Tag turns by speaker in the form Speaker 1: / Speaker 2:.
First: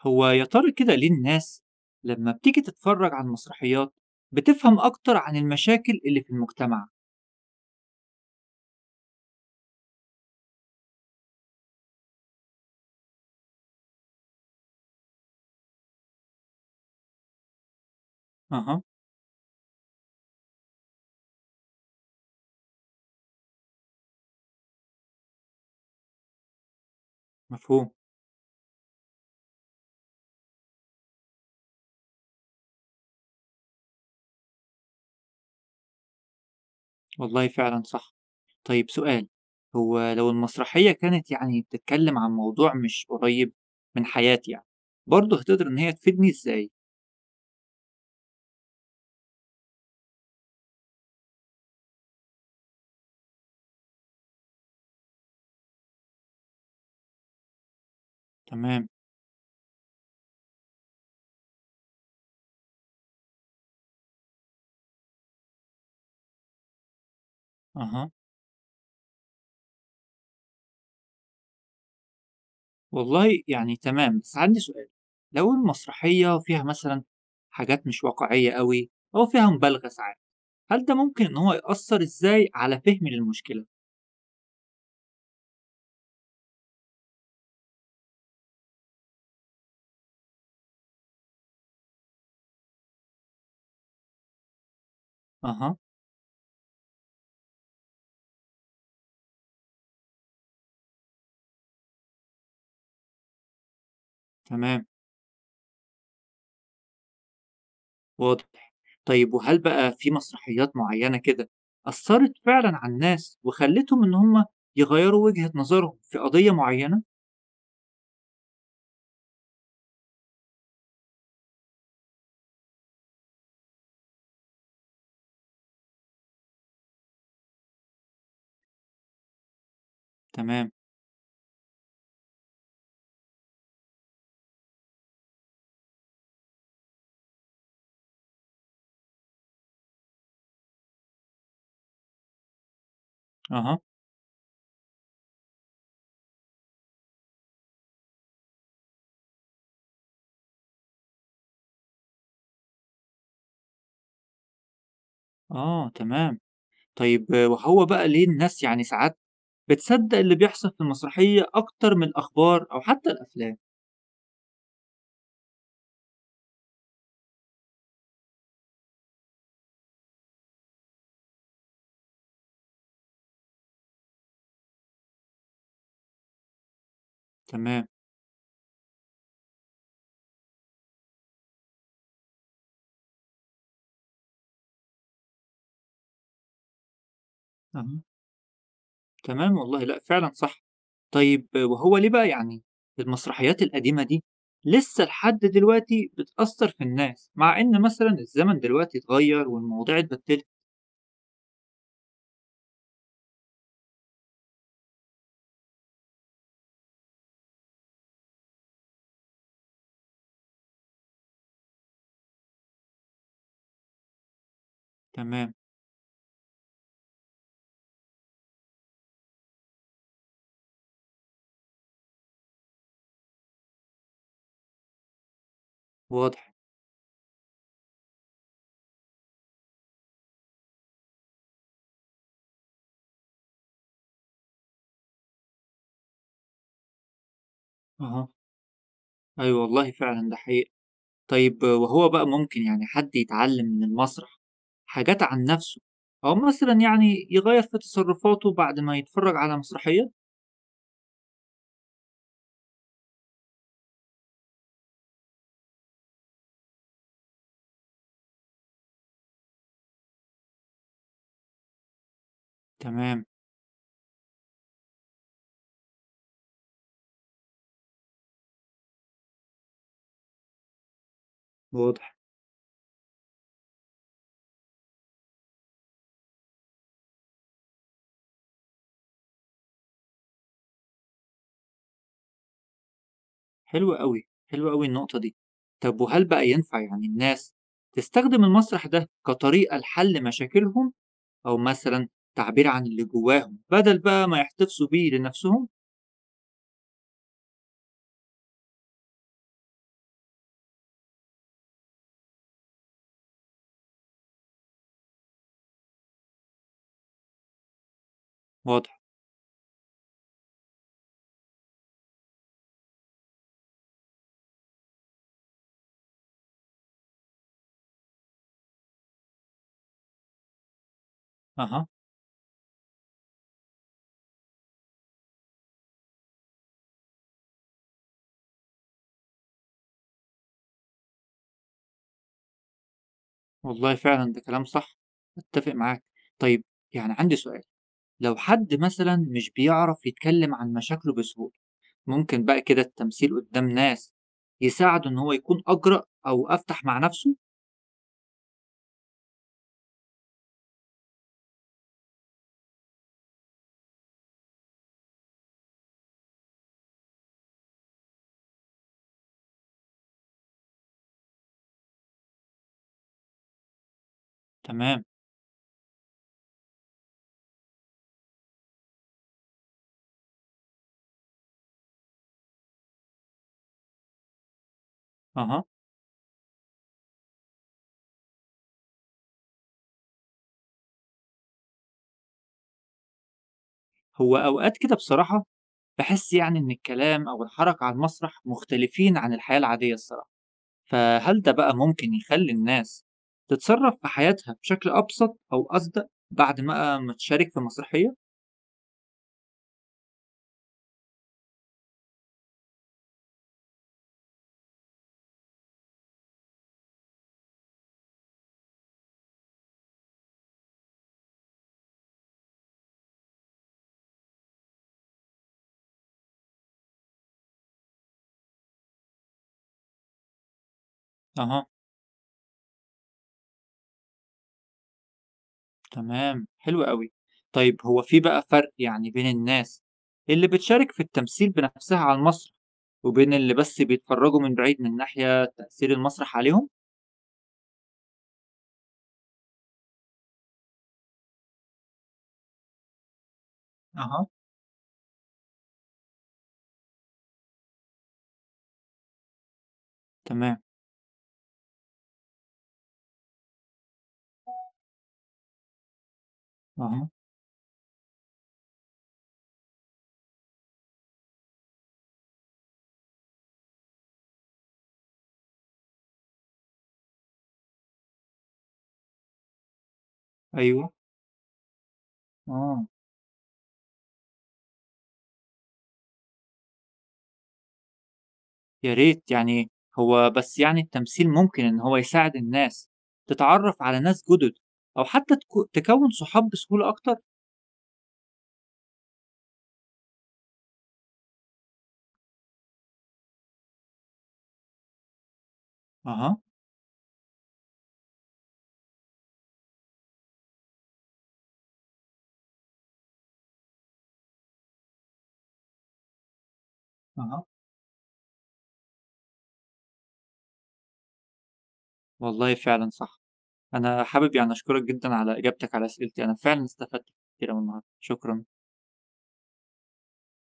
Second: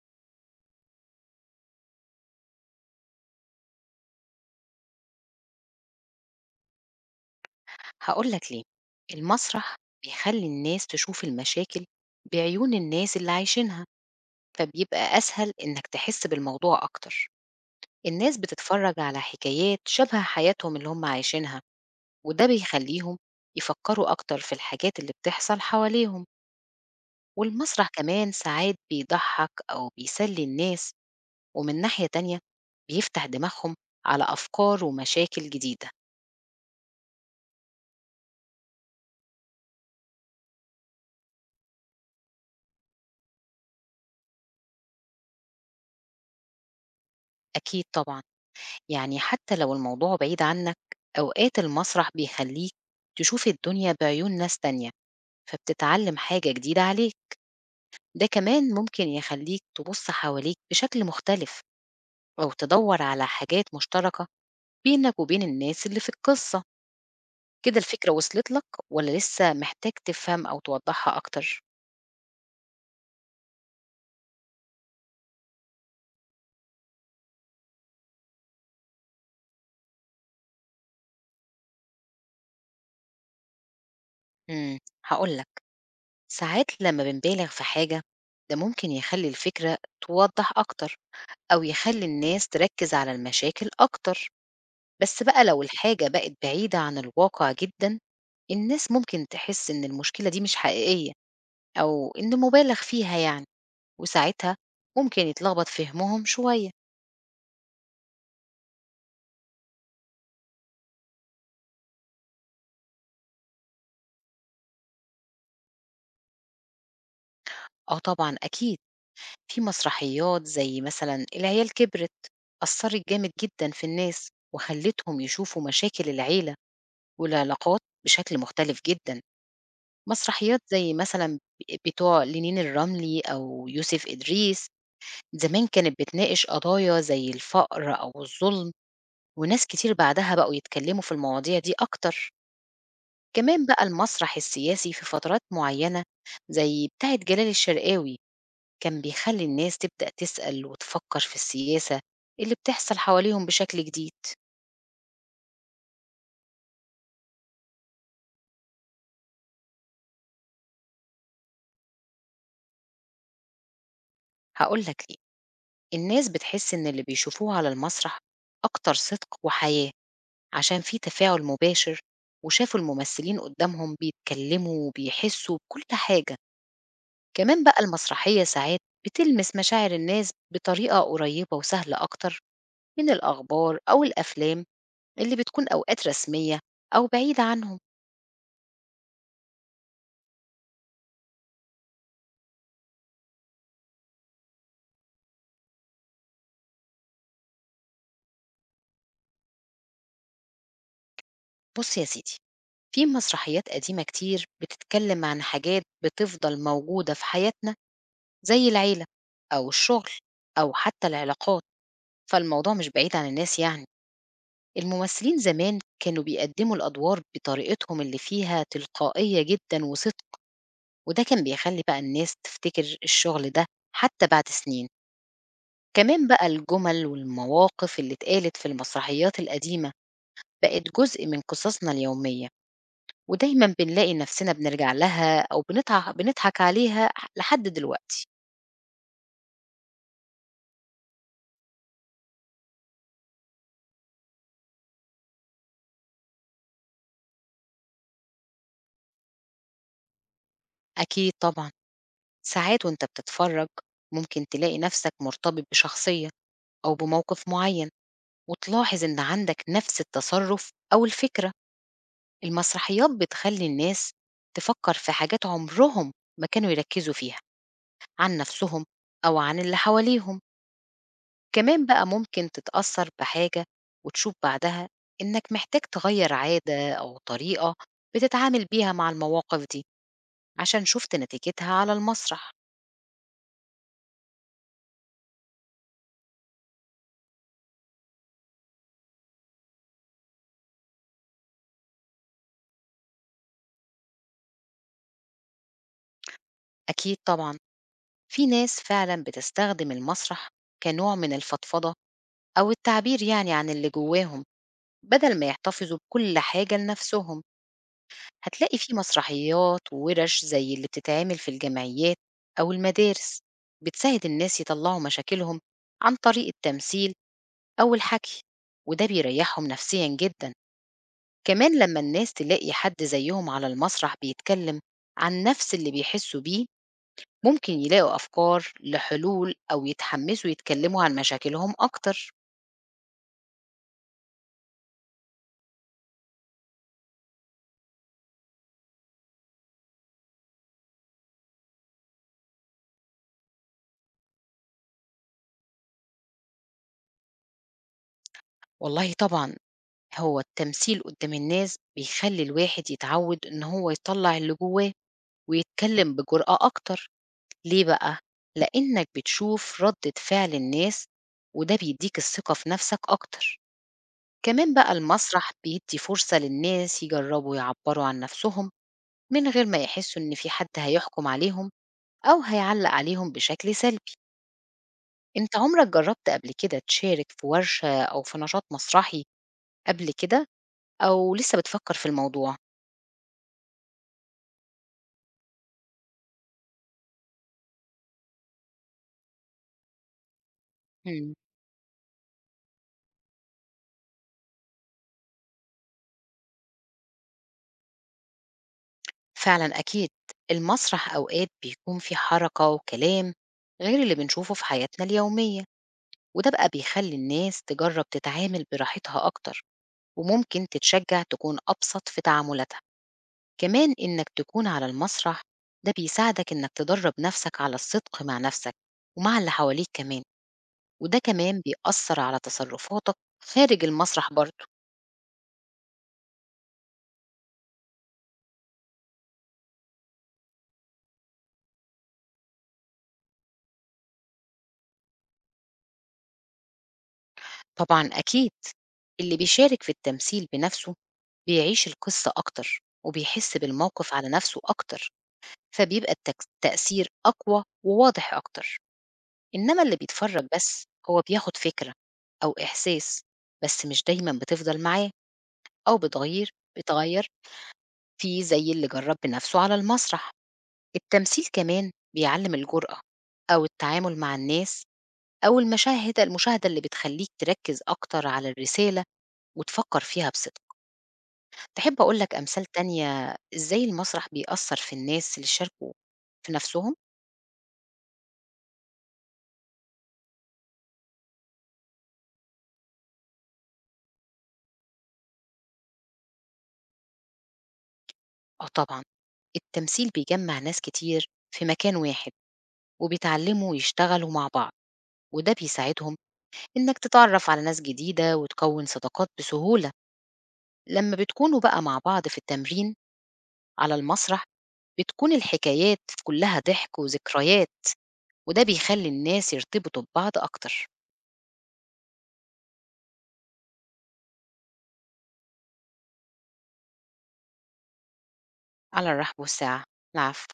Speaker 1: هو يا ترى كده ليه الناس لما بتيجي تتفرج على المسرحيات بتفهم أكتر عن المشاكل اللي في المجتمع؟
Speaker 2: هاقول لك ليه، المسرح بيخلّي الناس تشوف المشاكل بعيون الناس اللي عايشينها، فبيبقى أسهل إنك تحس بالموضوع أكتر. الناس
Speaker 1: أها.
Speaker 2: بتتفرّج على حكايات شبه حياتهم اللي هم عايشينها، وده بيخلّيهم يفكّروا أكتر في الحاجات اللي بتحصل حواليهم، والمسرح
Speaker 1: مفهوم.
Speaker 2: كمان ساعات بيضحّك أو بيسلّي الناس، ومن ناحية تانية بيفتح دماغهم على أفكار ومشاكل جديدة.
Speaker 1: والله فعلا صح. طيب، سؤال: هو لو المسرحية كانت يعني بتتكلم عن موضوع مش قريب من حياتي يعني، برضه هتقدر إن هي تفيدني إزاي؟
Speaker 2: أكيد طبعًا. يعني حتى لو الموضوع بعيد عنك، أوقات المسرح بيخليك تشوف الدنيا بعيون ناس تانية، فبتتعلم حاجة جديدة عليك. ده كمان
Speaker 1: تمام.
Speaker 2: ممكن يخليك تبص حواليك بشكل مختلف، أو تدور على حاجات مشتركة بينك وبين الناس اللي في القصة. كده
Speaker 1: أها.
Speaker 2: الفكرة وصلت لك، ولا لسه محتاج تفهم أو توضحها أكتر؟
Speaker 1: والله يعني تمام، بس عندي سؤال: لو المسرحية فيها مثلا حاجات مش واقعية قوي أو فيها مبالغة ساعات، هل ده ممكن إن هو يأثر إزاي على فهمي للمشكلة؟
Speaker 2: امم هقولك، ساعات لما بنبالغ في حاجة ده ممكن يخلي الفكرة توضح أكتر، أو يخلي الناس تركز على المشاكل أكتر. بس بقى لو
Speaker 1: أها.
Speaker 2: الحاجة بقت بعيدة عن الواقع جدًا، الناس ممكن تحس إن المشكلة دي مش حقيقية، أو إن مُبالغ فيها يعني، وساعتها
Speaker 1: تمام.
Speaker 2: ممكن يتلخبط فهمهم شوية.
Speaker 1: واضح. طيب، وهل بقى في مسرحيات معينة كده أثرت فعلا على الناس وخلتهم إن هم يغيروا وجهة نظرهم في قضية معينة؟
Speaker 2: آه طبعًا أكيد، في مسرحيات زي مثلًا العيال كبرت، أثّرت جامد جدًا في الناس وخلّتهم يشوفوا مشاكل العيلة والعلاقات بشكل مختلف جدًا. مسرحيات
Speaker 1: تمام.
Speaker 2: زي مثلًا بتوع لينين الرملي أو يوسف إدريس زمان كانت بتناقش قضايا زي الفقر أو الظلم، وناس كتير بعدها بقوا يتكلموا في المواضيع دي أكتر. كمان
Speaker 1: أها.
Speaker 2: بقى المسرح السياسي في فترات معينة، زي بتاعة جلال الشرقاوي، كان بيخلي الناس تبدأ تسأل وتفكر في السياسة اللي بتحصل حواليهم بشكل جديد.
Speaker 1: آه، تمام. طيب آه، وهو بقى ليه الناس يعني ساعات بتصدق اللي بيحصل في المسرحية أكتر من الأخبار أو حتى الأفلام؟
Speaker 2: هقولك ليه، الناس بتحس إن اللي بيشوفوه على المسرح أكتر صدق وحياة، عشان في تفاعل مباشر، وشافوا الممثلين قدامهم بيتكلموا وبيحسوا بكل حاجة. كمان بقى
Speaker 1: تمام.
Speaker 2: المسرحية ساعات بتلمس مشاعر الناس بطريقة قريبة وسهلة أكتر من الأخبار أو الأفلام اللي بتكون أوقات رسمية أو بعيدة عنهم.
Speaker 1: أها. تمام، والله لأ فعلًا صح. طيب، وهو ليه بقى يعني المسرحيات القديمة دي لسه لحد دلوقتي بتأثّر في الناس، مع إن مثلًا الزمن دلوقتي اتغيّر والمواضيع اتبدّلت؟
Speaker 2: بص يا سيدي، في مسرحيات قديمة كتير بتتكلم عن حاجات بتفضل موجودة في حياتنا، زي العيلة أو الشغل أو حتى العلاقات، فالموضوع مش بعيد عن الناس يعني. الممثلين
Speaker 1: تمام.
Speaker 2: زمان كانوا بيقدموا الأدوار بطريقتهم اللي فيها تلقائية جدا وصدق، وده كان بيخلّي بقى الناس تفتكر الشغل ده حتى بعد سنين. كمان بقى
Speaker 1: واضح.
Speaker 2: الجُمل والمواقف اللي اتقالت في المسرحيات القديمة بقت جزء من قصصنا اليومية، ودايمًا بنلاقي نفسنا بنرجع لها أو بنضحك عليها لحد دلوقتي.
Speaker 1: أها، أيوه والله فعلًا ده حقيقي. طيب، وهو بقى ممكن يعني حد يتعلّم من المسرح حاجات عن نَفْسه، أو مثلًا يعني يغيّر في تصرُّفاته بعد ما يتفرّج على مسرحية؟
Speaker 2: أكيد طبعًا، ساعات وأنت بتتفرّج ممكن تلاقي نفسك مرتبط بشخصية أو بموقف معيّن، وتلاحظ إن عندك نفس التصرُّف أو الفكرة. المسرحيات
Speaker 1: تمام.
Speaker 2: بتخلي الناس تفكر في حاجات عمرهم ما كانوا يركزوا فيها عن نفسهم أو عن اللي حواليهم. كمان بقى
Speaker 1: واضح.
Speaker 2: ممكن تتأثر بحاجة وتشوف بعدها إنك محتاج تغير عادة أو طريقة بتتعامل بيها مع المواقف دي، عشان شفت نتيجتها على المسرح.
Speaker 1: حلو أوي، حلو أوي النقطة دي. طب، وهل بقى ينفع يعني الناس تستخدم المسرح ده كطريقة لحل مشاكلهم، أو مثلًا تعبير عن اللي جواهم بدل بقى ما يحتفظوا بيه لنفسهم؟
Speaker 2: أكيد طبعا، في ناس فعلا بتستخدم المسرح كنوع من الفضفضة، أو التعبير يعني عن اللي جواهم، بدل ما يحتفظوا بكل حاجة لنفسهم. هتلاقي
Speaker 1: واضح.
Speaker 2: فيه مسرحيات وورش زي اللي بتتعمل في الجمعيات أو المدارس بتساعد الناس يطلعوا مشاكلهم عن طريق التمثيل أو الحكي، وده بيريحهم نفسيا جدا. كمان
Speaker 1: أها.
Speaker 2: لما الناس تلاقي حد زيهم على المسرح بيتكلم عن نفس اللي بيحسوا بيه، ممكن يلاقوا أفكار لحلول أو يتحمسوا يتكلموا عن مشاكلهم أكتر.
Speaker 1: والله فعلًا ده كلام صح، أتّفق معاك. طيب، يعني عندي سؤال: لو حد مثلًا مش بيعرف يتكلم عن مشاكله بسهولة، ممكن بقى كده التمثيل قدّام ناس يساعده إن هو يكون أجرأ أو أفتح مع نفسه؟
Speaker 2: والله طبعا، هو التمثيل قدام الناس بيخلي الواحد يتعود إن هو يطلع اللي جواه ويتكلم بجرأة أكتر. ليه بقى؟ لإنك بتشوف ردة فعل الناس، وده بيديك الثقة في نفسك أكتر. كمان بقى
Speaker 1: تمام.
Speaker 2: المسرح بيدي فرصة للناس يجربوا يعبروا عن نفسهم من غير ما يحسوا إن في حد هيحكم عليهم أو هيعلق عليهم بشكل سلبي. أنت
Speaker 1: أها.
Speaker 2: عمرك جربت قبل كده تشارك في ورشة أو في نشاط مسرحي قبل كده، أو لسه بتفكر في الموضوع؟
Speaker 1: هو أوقات كده بصراحة باحس يعني إن الكلام أو الحركة على المسرح مختلفين عن الحياة العادية الصراحة،
Speaker 2: مم.
Speaker 1: فهل ده بقى ممكن يخلّي الناس تتصرّف في حياتها بشكل أبسط أو أصدق بعد بقى ما تشارك في مسرحية؟
Speaker 2: فعلًا أكيد، المسرح أوقات بيكون فيه حركة وكلام غير اللي بنشوفه في حياتنا اليومية، وده بقى بيخلّي الناس تجرّب تتعامل براحتها أكتر، وممكن تتشجّع تكون أبسط في تعاملاتها. كمان إنك تكون على المسرح ده بيساعدك إنك تدرّب نَفْسك على الصدق مع نَفْسك ومع اللي حواليك كمان، وده كمان
Speaker 1: أها.
Speaker 2: بيأثّر على تصرفاتك خارج المسرح برضه.
Speaker 1: تمام. حلو أوي. طيب، هو في بقى فرق يعني بين الناس اللي بتشارك في التمثيل بنفسها على المسرح، وبين اللي بس بيتفرّجوا من بعيد، من ناحية تأثير المسرح عليهم؟
Speaker 2: طبعًا أكيد، اللي بيشارك في التمثيل بنَفْسه بيعيش القصة أكتر وبيحس بالموقف
Speaker 1: أها.
Speaker 2: على نفسه أكتر، فبيبقى التأثير أقوى وواضح أكتر. إنما اللي بيتفرج
Speaker 1: تمام.
Speaker 2: بس هو بياخد فكرة أو إحساس، بس مش دايما بتفضل معاه أو بتغير
Speaker 1: أها.
Speaker 2: بتغير في زي اللي جرب بنفسه على المسرح. التمثيل كمان بيعلم الجرأة أو التعامل مع الناس، أو المشاهدة اللي بتخليك تركز أكتر على الرسالة وتفكر فيها بصدق.
Speaker 1: أيوه.
Speaker 2: تحب أقول لك أمثال
Speaker 1: آه.
Speaker 2: تانية إزاي المسرح بيأثّر في الناس اللي شاركوا في نَفْسهم؟
Speaker 1: يا ريت يعني. هو بس يعني التمثيل ممكن إن هو يساعد الناس تتعرف على ناس جدد، أو حتى تكون صحاب بسهولة أكتر.
Speaker 2: آه طبعًا، التمثيل بيجمّع ناس كتير في مكان واحد، وبيتعلّموا يشتغلوا مع بعض، وده بيساعدهم
Speaker 1: أها،
Speaker 2: إنّك تتعرّف على ناس جديدة وتكوّن صداقات بسهولة. لمّا بتكونوا بقى مع بعض في التمرين على المسرح، بتكون الحكايات كلّها ضحك
Speaker 1: أها.
Speaker 2: وذكريات، وده بيخلّي الناس يرتبطوا ببعض أكتر.
Speaker 1: والله فعلا صح. أنا حابب يعني أشكرك جدا على إجابتك على أسئلتي، أنا فعلا استفدت كتير أوي النهاردة. شكرا.
Speaker 2: على الرحب والسعة، العفو.